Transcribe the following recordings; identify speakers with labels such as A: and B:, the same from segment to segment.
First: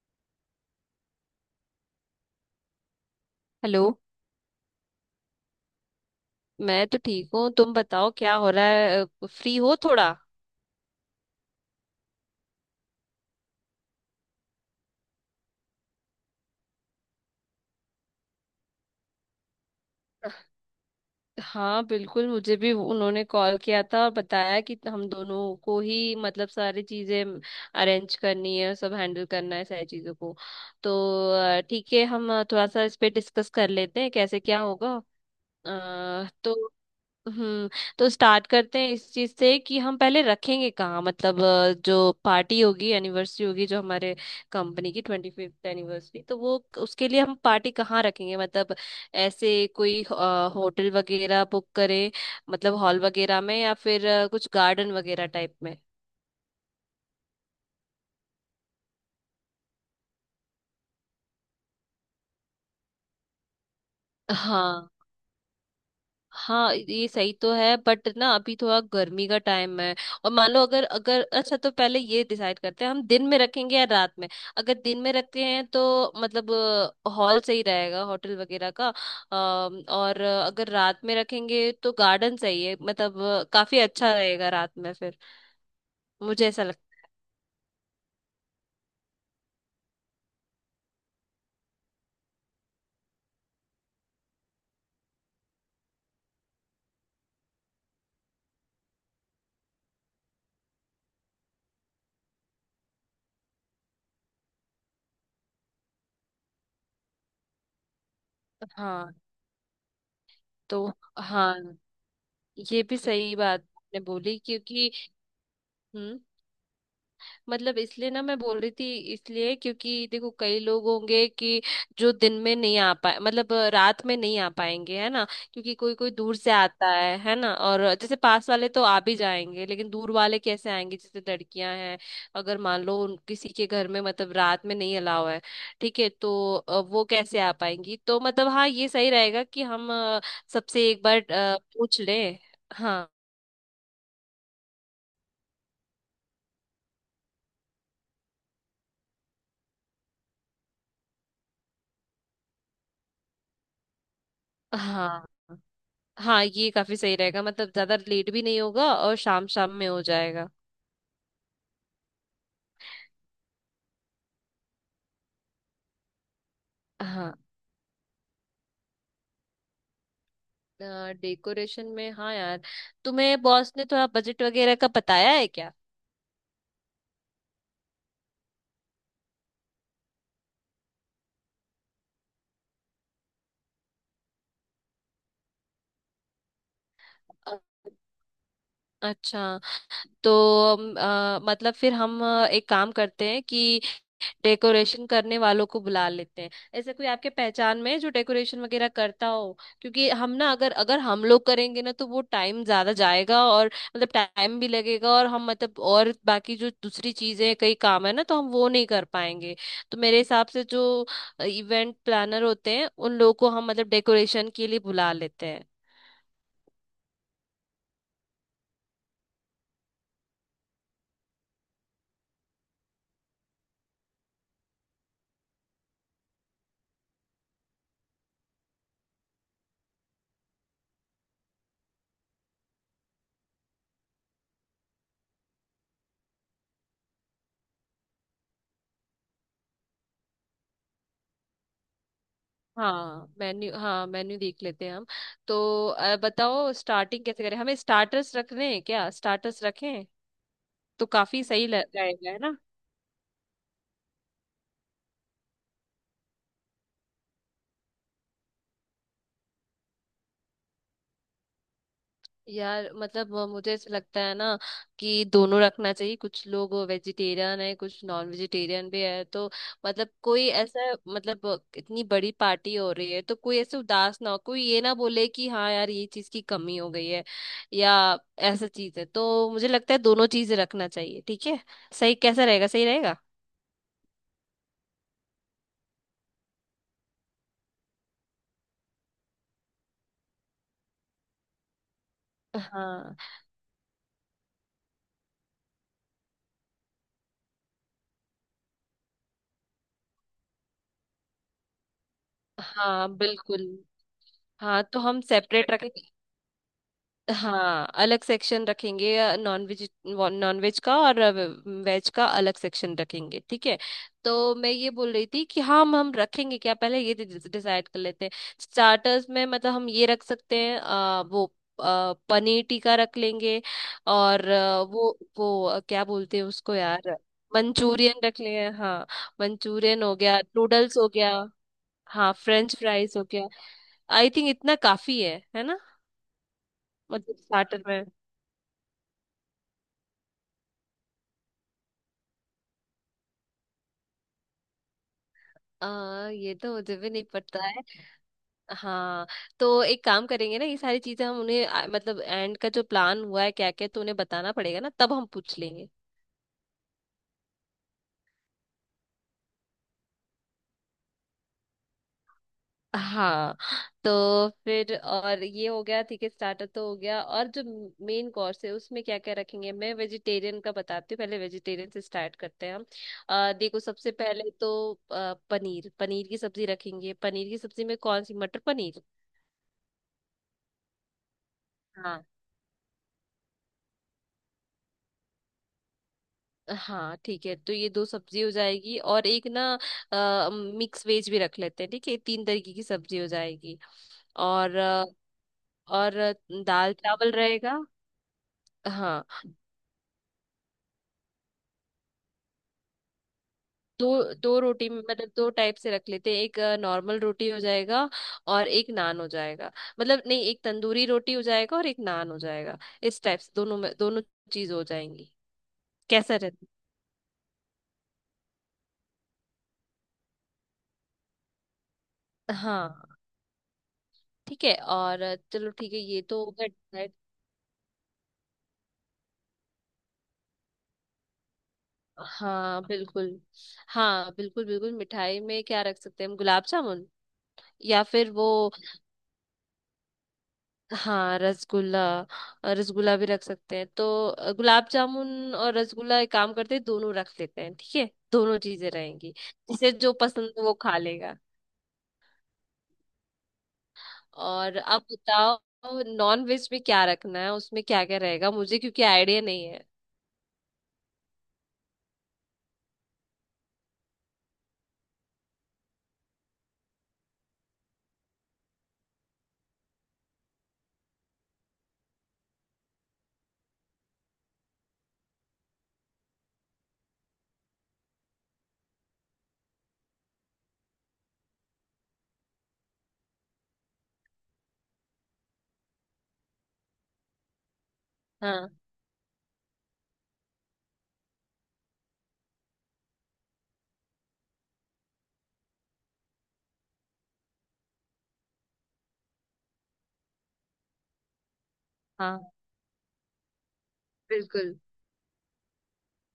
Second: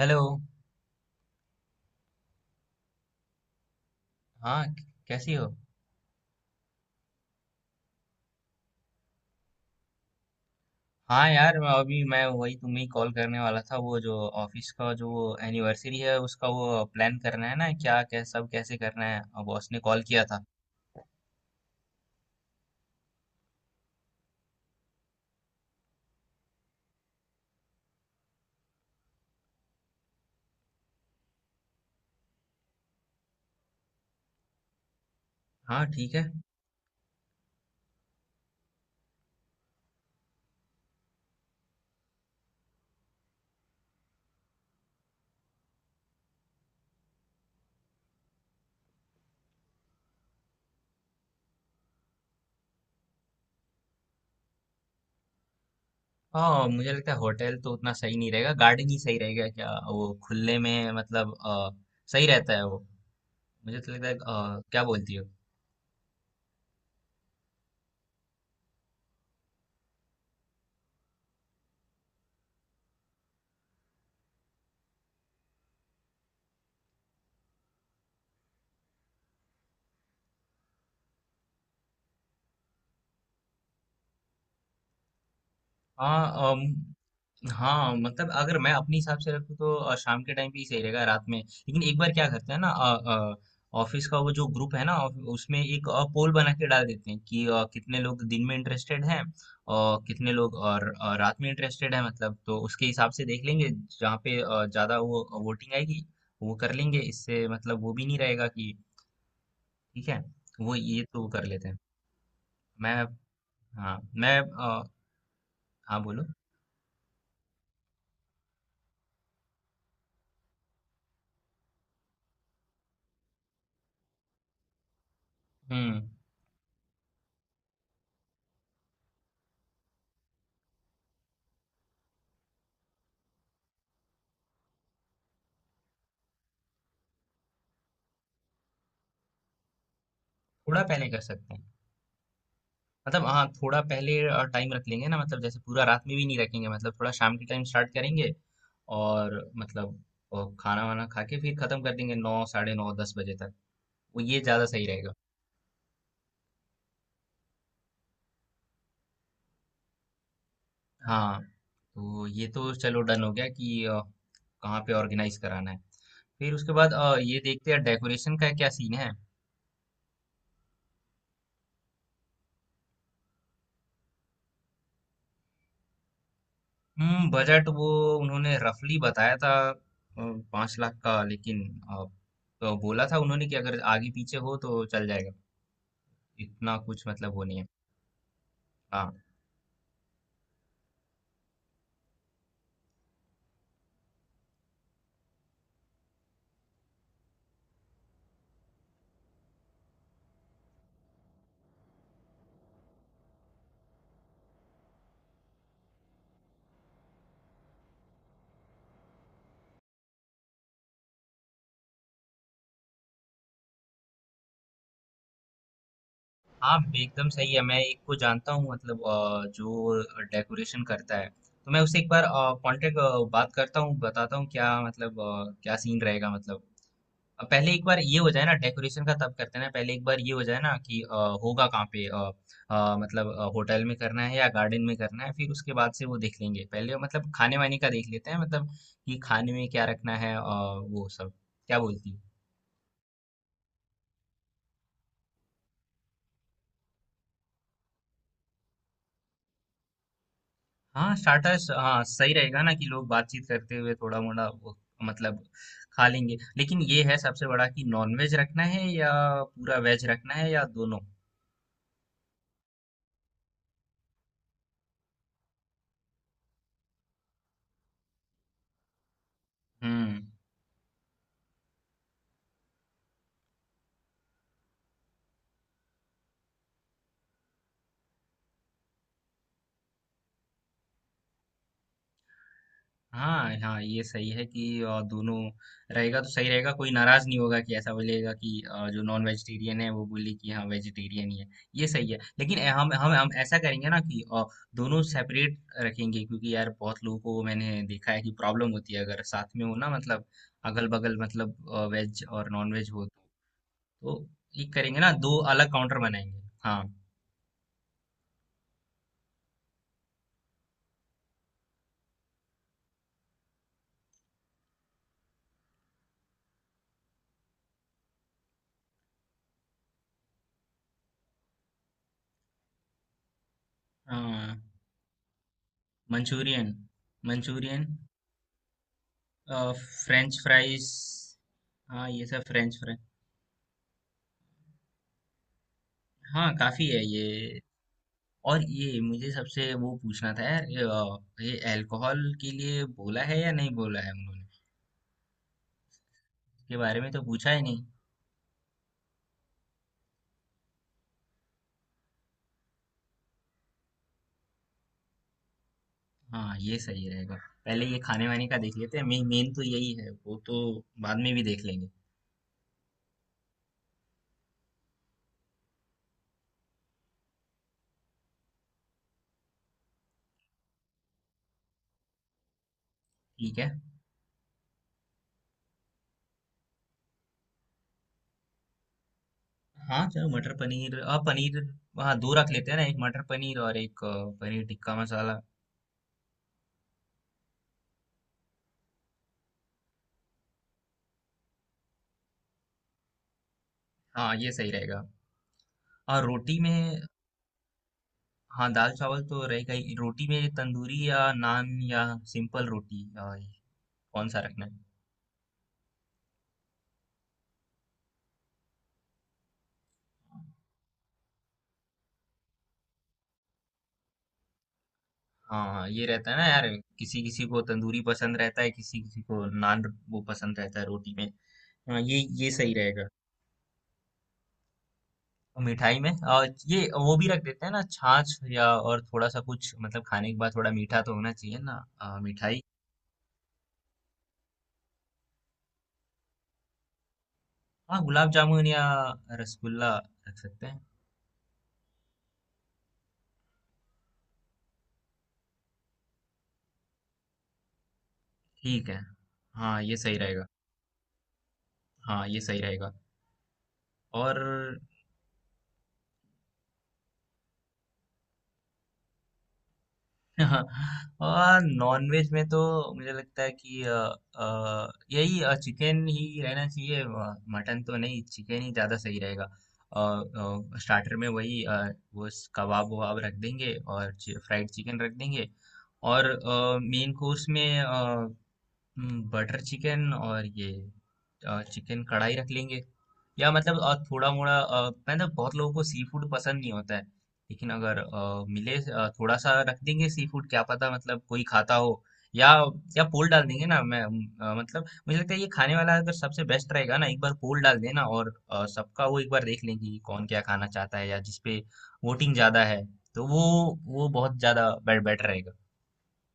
A: Hello.
B: Hello.
A: हाँ। कैसी हो?
B: मैं तो ठीक हूँ, तुम बताओ क्या हो रहा है? फ्री हो थोड़ा?
A: हाँ यार, मैं अभी मैं वही तुम्हें कॉल करने वाला था, वो जो ऑफिस का जो वो एनिवर्सरी है उसका, वो प्लान करना है ना, क्या क्या सब कैसे करना है, और बॉस ने कॉल किया था।
B: हाँ बिल्कुल, मुझे भी उन्होंने कॉल किया था और बताया कि हम दोनों को ही मतलब सारी चीजें अरेंज करनी है, सब हैंडल करना है सारी चीजों को तो ठीक है, हम थोड़ा सा इस पे डिस्कस कर लेते हैं कैसे क्या होगा।
A: हाँ, ठीक है।
B: अ, तो हम्म तो स्टार्ट करते हैं इस चीज से कि हम पहले रखेंगे कहाँ। मतलब जो पार्टी होगी, एनिवर्सरी होगी, जो हमारे कंपनी की 25th एनिवर्सरी, तो वो उसके लिए हम पार्टी कहाँ रखेंगे? मतलब ऐसे कोई होटल वगैरह बुक करें? मतलब हॉल वगैरह में या फिर कुछ गार्डन वगैरह टाइप में?
A: हाँ, मुझे लगता है होटल तो उतना सही नहीं रहेगा, गार्डन ही सही रहेगा। क्या वो खुले में मतलब सही रहता है वो। मुझे तो लगता है क्या
B: हाँ
A: बोलती हो?
B: हाँ, ये सही तो है बट ना अभी थोड़ा गर्मी का टाइम है। और मान लो, अगर अगर अच्छा, तो पहले ये डिसाइड करते हैं हम दिन में रखेंगे या रात में? अगर दिन में रखते हैं तो मतलब हॉल सही रहेगा होटल वगैरह का। और अगर रात में रखेंगे तो गार्डन सही है, मतलब काफी अच्छा रहेगा रात में फिर। मुझे
A: हाँ।
B: ऐसा लगता
A: हाँ, मतलब अगर मैं अपने हिसाब से रखूँ तो शाम के टाइम पे ही सही रहेगा, रात में। लेकिन एक बार क्या करते हैं ना, ऑफिस का वो जो ग्रुप है ना, उसमें एक पोल बना के डाल देते हैं कि कितने लोग दिन में इंटरेस्टेड हैं और कितने लोग और रात में इंटरेस्टेड हैं मतलब। तो उसके हिसाब से देख लेंगे, जहाँ पे ज्यादा वो वोटिंग आएगी वो कर लेंगे। इससे मतलब वो भी नहीं रहेगा
B: है।
A: कि।
B: हाँ
A: ठीक है। वो
B: तो
A: ये तो वो कर लेते
B: हाँ,
A: हैं।
B: ये
A: मैं।
B: भी सही बात
A: हाँ
B: आपने
A: मैं।
B: बोली क्योंकि
A: हाँ,
B: हम्म।
A: बोलो।
B: मतलब इसलिए ना मैं बोल रही थी, इसलिए क्योंकि देखो, कई लोग होंगे कि जो दिन में नहीं आ पाए, मतलब रात में नहीं आ पाएंगे, है ना। क्योंकि कोई
A: हम्म।
B: कोई दूर से आता है ना? और जैसे पास वाले तो आ भी जाएंगे लेकिन दूर वाले कैसे आएंगे? जैसे लड़कियां हैं, अगर मान लो उन किसी के घर में मतलब रात में नहीं अलाव है, ठीक है तो वो कैसे आ पाएंगी? तो मतलब हाँ, ये सही रहेगा कि हम
A: थोड़ा
B: सबसे एक
A: पहले कर
B: बार
A: सकते हैं
B: पूछ लें। हाँ,
A: मतलब। हाँ, थोड़ा पहले टाइम रख लेंगे ना, मतलब जैसे पूरा रात में भी नहीं रखेंगे, मतलब थोड़ा शाम के टाइम स्टार्ट करेंगे और मतलब खाना वाना खा के फिर खत्म कर देंगे 9 साढ़े 9 10 बजे तक। वो ये ज्यादा सही रहेगा।
B: हाँ। हाँ, ये काफी सही रहेगा, मतलब ज्यादा लेट भी नहीं होगा और शाम शाम में हो जाएगा।
A: हाँ तो ये तो चलो डन हो गया कि कहाँ पे ऑर्गेनाइज कराना है। फिर उसके बाद
B: हाँ।
A: ये देखते हैं डेकोरेशन का क्या सीन है।
B: डेकोरेशन में हाँ यार, तुम्हें बॉस ने थोड़ा बजट वगैरह का बताया है क्या?
A: हम्म। बजट वो उन्होंने रफली बताया था 5 लाख का। लेकिन अ, तो बोला था उन्होंने कि अगर आगे पीछे हो तो चल जाएगा, इतना कुछ मतलब वो नहीं
B: अ-
A: है। हाँ,
B: अच्छा। तो मतलब फिर हम एक काम करते हैं कि डेकोरेशन करने वालों को बुला लेते हैं। ऐसे कोई आपके पहचान में है जो डेकोरेशन वगैरह करता हो? क्योंकि हम ना, अगर अगर हम लोग करेंगे ना तो वो टाइम ज्यादा जाएगा और मतलब टाइम भी लगेगा, और हम मतलब, और बाकी जो दूसरी चीजें कई काम है ना, तो हम वो नहीं कर पाएंगे। तो मेरे हिसाब से जो इवेंट प्लानर होते हैं उन लोगों को हम मतलब डेकोरेशन के लिए बुला लेते हैं।
A: हाँ, एकदम सही है। मैं एक को जानता हूँ मतलब जो डेकोरेशन करता है। तो मैं उससे एक बार कांटेक्ट, बात करता हूँ, बताता हूँ क्या मतलब क्या सीन रहेगा मतलब। अब पहले एक बार ये हो जाए ना डेकोरेशन का, तब करते हैं ना। पहले एक बार ये हो जाए ना कि होगा कहाँ पे। मतलब होटल में करना है या गार्डन में करना है, फिर उसके बाद से वो देख लेंगे। पहले मतलब खाने वाने का देख लेते हैं मतलब, कि खाने में क्या रखना है वो सब। क्या बोलती हो?
B: हाँ मेन्यू, हाँ मेन्यू देख लेते हैं हम। तो बताओ, स्टार्टिंग कैसे करें? हमें स्टार्टर्स रखने हैं क्या? स्टार्टर्स रखें। तो
A: हाँ,
B: काफी
A: स्टार्टर्स,
B: सही
A: हाँ
B: रहेगा,
A: सही
B: है ना।
A: रहेगा ना, कि लोग बातचीत करते हुए थोड़ा मोड़ा वो, मतलब खा लेंगे। लेकिन ये है सबसे बड़ा, कि नॉन वेज रखना है या पूरा वेज रखना है या दोनों।
B: यार मतलब मुझे ऐसा लगता है ना कि दोनों रखना चाहिए, कुछ लोग वेजिटेरियन है, कुछ नॉन वेजिटेरियन भी है तो। मतलब
A: हम्म।
B: कोई ऐसा, मतलब इतनी बड़ी पार्टी हो रही है तो कोई ऐसे उदास ना हो, कोई ये ना बोले कि हाँ यार ये चीज की कमी हो गई है या ऐसा चीज है। तो मुझे लगता है दोनों चीजें रखना चाहिए, ठीक है। सही, कैसा रहेगा? सही रहेगा।
A: हाँ, हाँ, ये सही है कि दोनों रहेगा तो सही रहेगा। कोई नाराज नहीं होगा कि ऐसा बोलेगा कि जो नॉन वेजिटेरियन है वो बोले कि हाँ वेजिटेरियन ही है। ये सही है, लेकिन हम हम
B: हाँ
A: हम ऐसा करेंगे ना कि दोनों सेपरेट रखेंगे, क्योंकि यार बहुत लोगों को मैंने देखा है कि प्रॉब्लम होती है अगर साथ में हो ना मतलब, अगल बगल मतलब, वेज और नॉन वेज हो तो।
B: हाँ बिल्कुल।
A: तो एक
B: हाँ तो
A: करेंगे ना,
B: हम
A: दो अलग
B: सेपरेट रखें,
A: काउंटर बनाएंगे। हाँ।
B: हाँ अलग सेक्शन रखेंगे। नॉन वेज, नॉन वेज का और वेज का अलग सेक्शन रखेंगे, ठीक है। तो मैं ये बोल रही थी कि हाँ, हम रखेंगे क्या पहले ये डिसाइड कर लेते हैं। स्टार्टर्स में मतलब हम ये रख सकते हैं वो, पनीर टिक्का रख लेंगे। और
A: हाँ,
B: वो क्या बोलते हैं
A: मंचूरियन,
B: उसको यार?
A: मंचूरियन,
B: मंचूरियन रख लेंगे हाँ। मंचूरियन हो
A: फ्रेंच
B: गया,
A: फ्राइज।
B: नूडल्स हो गया।
A: हाँ, ये
B: हाँ,
A: सब
B: फ्रेंच
A: फ्रेंच, फ्रेंच।
B: फ्राइज हो गया। आई थिंक इतना काफी है ना।
A: हाँ, काफी है
B: मतलब
A: ये।
B: स्टार्टर में।
A: और ये मुझे सबसे वो पूछना था यार, ये अल्कोहल के लिए बोला है या नहीं बोला है उन्होंने।
B: ये तो
A: इसके
B: मुझे
A: बारे में
B: भी
A: तो
B: नहीं
A: पूछा ही
B: पता है।
A: नहीं।
B: हाँ तो एक काम करेंगे ना, ये सारी चीजें हम उन्हें मतलब एंड का जो प्लान हुआ है क्या क्या, तो उन्हें बताना पड़ेगा ना, तब हम पूछ लेंगे।
A: हाँ, ये सही रहेगा। पहले ये खाने वाने का देख लेते हैं, मेन मेन तो यही है, वो तो बाद में भी देख लेंगे।
B: हाँ तो फिर, और ये हो गया ठीक है, स्टार्टर तो हो गया। और जो मेन कोर्स है उसमें क्या क्या रखेंगे? मैं वेजिटेरियन का बताती हूँ, पहले वेजिटेरियन से स्टार्ट करते हैं हम।
A: ठीक है।
B: देखो, सबसे पहले तो पनीर पनीर की सब्जी रखेंगे। पनीर की सब्जी में कौन सी? मटर पनीर।
A: हाँ चलो, मटर पनीर। हाँ, पनीर। हाँ, दो रख लेते हैं ना, एक मटर पनीर और एक पनीर टिक्का मसाला।
B: हाँ ठीक है, तो ये दो सब्जी हो जाएगी और एक ना मिक्स वेज भी रख लेते हैं, ठीक है। तीन तरीके की सब्जी हो जाएगी।
A: हाँ, ये सही
B: और अ,
A: रहेगा। और
B: और
A: रोटी
B: दाल
A: में?
B: चावल रहेगा।
A: हाँ, दाल-चावल
B: हाँ,
A: तो रहेगा ही। रोटी में तंदूरी या नान या सिंपल रोटी,
B: दो
A: कौन-सा
B: दो
A: रखना है?
B: रोटी, मतलब दो टाइप से रख लेते हैं। एक नॉर्मल रोटी हो जाएगा और एक नान हो जाएगा। मतलब नहीं, एक तंदूरी रोटी हो जाएगा और एक नान हो जाएगा। इस टाइप से दोनों में दोनों चीज हो जाएंगी।
A: हाँ, हाँ, ये रहता
B: कैसा
A: है ना
B: रहता?
A: यार, किसी-किसी को तंदूरी पसंद रहता है, किसी-किसी को नान वो पसंद रहता है रोटी में। हाँ, ये सही रहेगा।
B: हाँ ठीक है। और चलो ठीक
A: मिठाई
B: है,
A: में
B: ये तो हो
A: ये
B: गया।
A: वो भी रख देते हैं ना, छाछ या, और थोड़ा-सा कुछ मतलब खाने के बाद थोड़ा मीठा तो होना चाहिए ना। मिठाई।
B: हाँ बिल्कुल। हाँ बिल्कुल बिल्कुल, मिठाई में क्या रख सकते हैं हम? गुलाब जामुन
A: हाँ,
B: या फिर
A: गुलाब
B: वो,
A: जामुन या रसगुल्ला रख सकते हैं।
B: हाँ रसगुल्ला। रसगुल्ला भी रख सकते हैं, तो गुलाब जामुन और रसगुल्ला, एक काम करते हैं दोनों रख लेते हैं ठीक है। दोनों
A: ठीक
B: चीजें
A: है।
B: रहेंगी,
A: हाँ,
B: जिसे
A: ये
B: जो
A: सही रहेगा।
B: पसंद हो वो खा लेगा।
A: हाँ, ये सही रहेगा। और
B: और आप बताओ, नॉन वेज में क्या रखना है? उसमें क्या क्या रहेगा, मुझे क्योंकि आइडिया नहीं है।
A: हाँ, और नॉनवेज में तो मुझे लगता है कि यही चिकन ही रहना चाहिए। मटन तो नहीं, चिकन ही ज़्यादा सही रहेगा। और स्टार्टर में वही वो कबाब वबाब रख देंगे और फ्राइड चिकन रख देंगे। और मेन कोर्स में बटर चिकन और ये चिकन कढ़ाई रख लेंगे। या मतलब थोड़ा-मोड़ा मतलब बहुत लोगों को सी फूड पसंद नहीं होता है। लेकिन अगर
B: हाँ
A: मिले थोड़ा-सा रख देंगे सी फूड, क्या पता मतलब कोई खाता हो, या या पोल डाल देंगे ना। मैं मतलब मुझे लगता है ये खाने वाला अगर सबसे बेस्ट रहेगा ना, एक बार पोल डाल देना और सबका वो एक बार देख लेंगे कि कौन क्या खाना चाहता है, या जिसपे वोटिंग
B: हाँ
A: ज़्यादा है, तो वो बहुत ज़्यादा
B: बिल्कुल।
A: बे बेटर रहेगा।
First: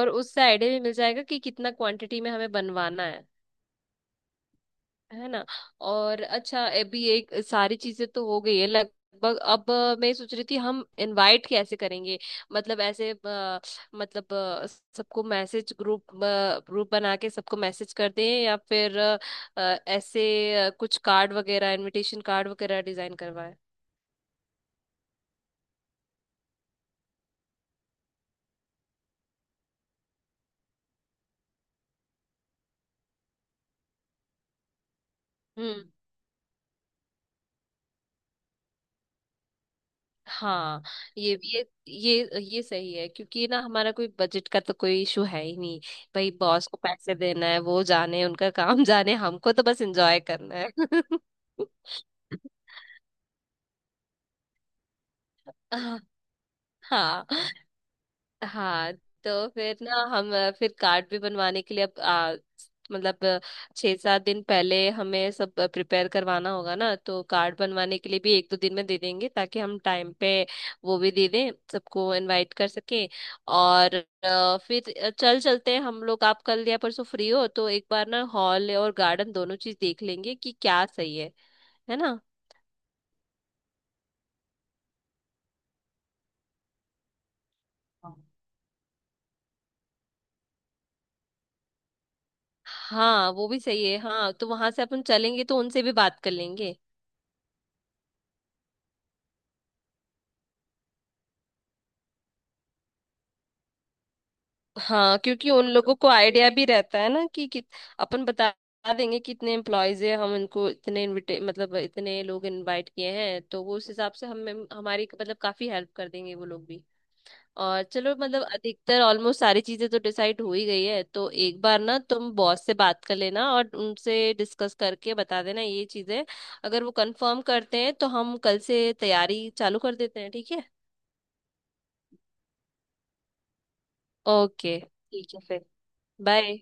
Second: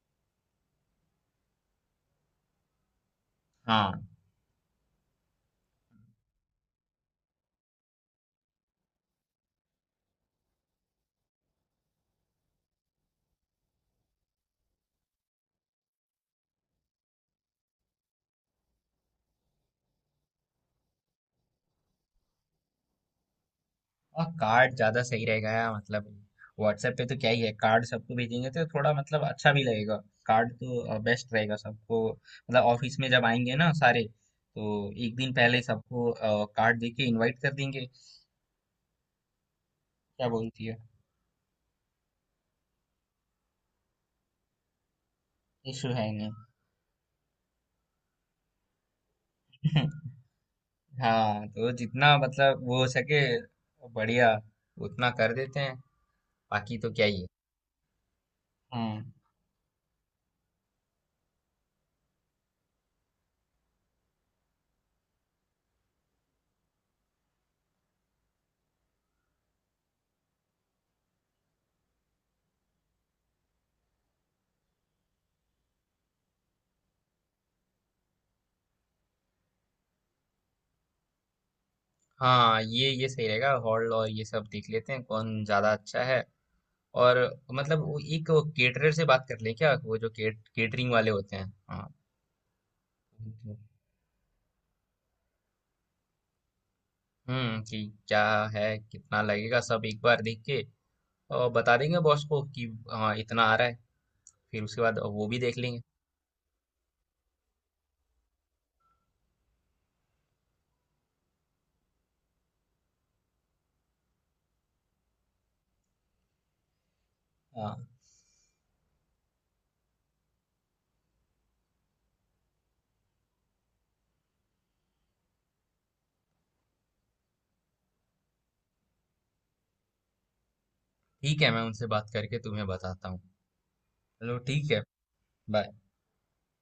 B: और उससे आइडिया भी मिल जाएगा कि कितना क्वांटिटी में हमें बनवाना है
A: हाँ।
B: है ना। और अच्छा, अभी एक सारी चीजें तो हो गई है लगभग। अब मैं सोच रही थी हम इनवाइट कैसे करेंगे? मतलब ऐसे मतलब अ, सबको मैसेज, ग्रुप ग्रुप बना के सबको मैसेज करते हैं या फिर अ, ऐसे कुछ कार्ड वगैरह, इनविटेशन कार्ड वगैरह डिजाइन करवाए?
A: और कार्ड ज्यादा सही रहेगा यार मतलब, व्हाट्सएप पे तो क्या ही है। कार्ड सबको भेजेंगे तो थोड़ा मतलब अच्छा भी लगेगा। कार्ड तो बेस्ट रहेगा सबको मतलब, ऑफिस में जब आएंगे ना सारे, तो एक दिन पहले
B: हम्म।
A: सबको कार्ड दे के इनवाइट कर देंगे। क्या बोलती है?
B: हाँ, ये सही है, क्योंकि ना हमारा कोई बजट का तो कोई इशू है ही नहीं।
A: इशू है नहीं।
B: भाई बॉस को पैसे देना है वो जाने उनका काम जाने, हमको तो बस एंजॉय करना है।
A: हाँ तो जितना मतलब वो हो सके बढ़िया उतना कर देते हैं। बाकी तो क्या ही
B: हाँ।
A: है।
B: हाँ
A: हम्म।
B: तो फिर ना हम फिर कार्ड भी बनवाने के लिए अब मतलब 6-7 दिन पहले हमें सब प्रिपेयर करवाना होगा ना, तो कार्ड बनवाने के लिए भी 1-2 दिन में दे देंगे ताकि हम टाइम पे वो भी दे दें, सबको इनवाइट कर सके। और फिर चल चलते हैं हम लोग, आप कल या परसों फ्री हो तो एक बार ना हॉल और गार्डन दोनों चीज देख लेंगे कि क्या सही है ना।
A: हाँ, ये सही रहेगा। हॉल और ये सब देख लेते हैं, कौन ज्यादा अच्छा है। और मतलब वो
B: हाँ।
A: एक केटरर से बात कर ले क्या, वो जो केटरिंग वाले होते हैं। हाँ।
B: हाँ वो भी सही है। हाँ तो वहां से अपन चलेंगे तो उनसे भी बात कर लेंगे।
A: हम्म, कि क्या है, कितना लगेगा सब एक बार देख के, और बता देंगे बॉस को कि हाँ इतना आ रहा है, फिर उसके बाद
B: हाँ
A: वो भी
B: क्योंकि
A: देख
B: उन
A: लेंगे।
B: लोगों को आइडिया भी रहता है ना कि अपन बता देंगे कि इतने एम्प्लॉयज है, हम इनको इतने इनविटे मतलब इतने लोग इनवाइट किए हैं, तो वो उस हिसाब से हमें, हमारी मतलब काफी हेल्प कर देंगे वो लोग भी।
A: हाँ,
B: और चलो मतलब अधिकतर ऑलमोस्ट सारी चीजें तो डिसाइड हो ही गई है। तो एक बार ना तुम बॉस से बात कर लेना और उनसे डिस्कस करके बता देना ये चीजें, अगर वो कंफर्म करते हैं तो हम कल से तैयारी चालू कर देते हैं ठीक है।
A: ठीक है, मैं उनसे बात करके तुम्हें बताता हूँ। चलो ठीक
B: ओके
A: है।
B: ठीक है फिर,
A: बाय।
B: बाय।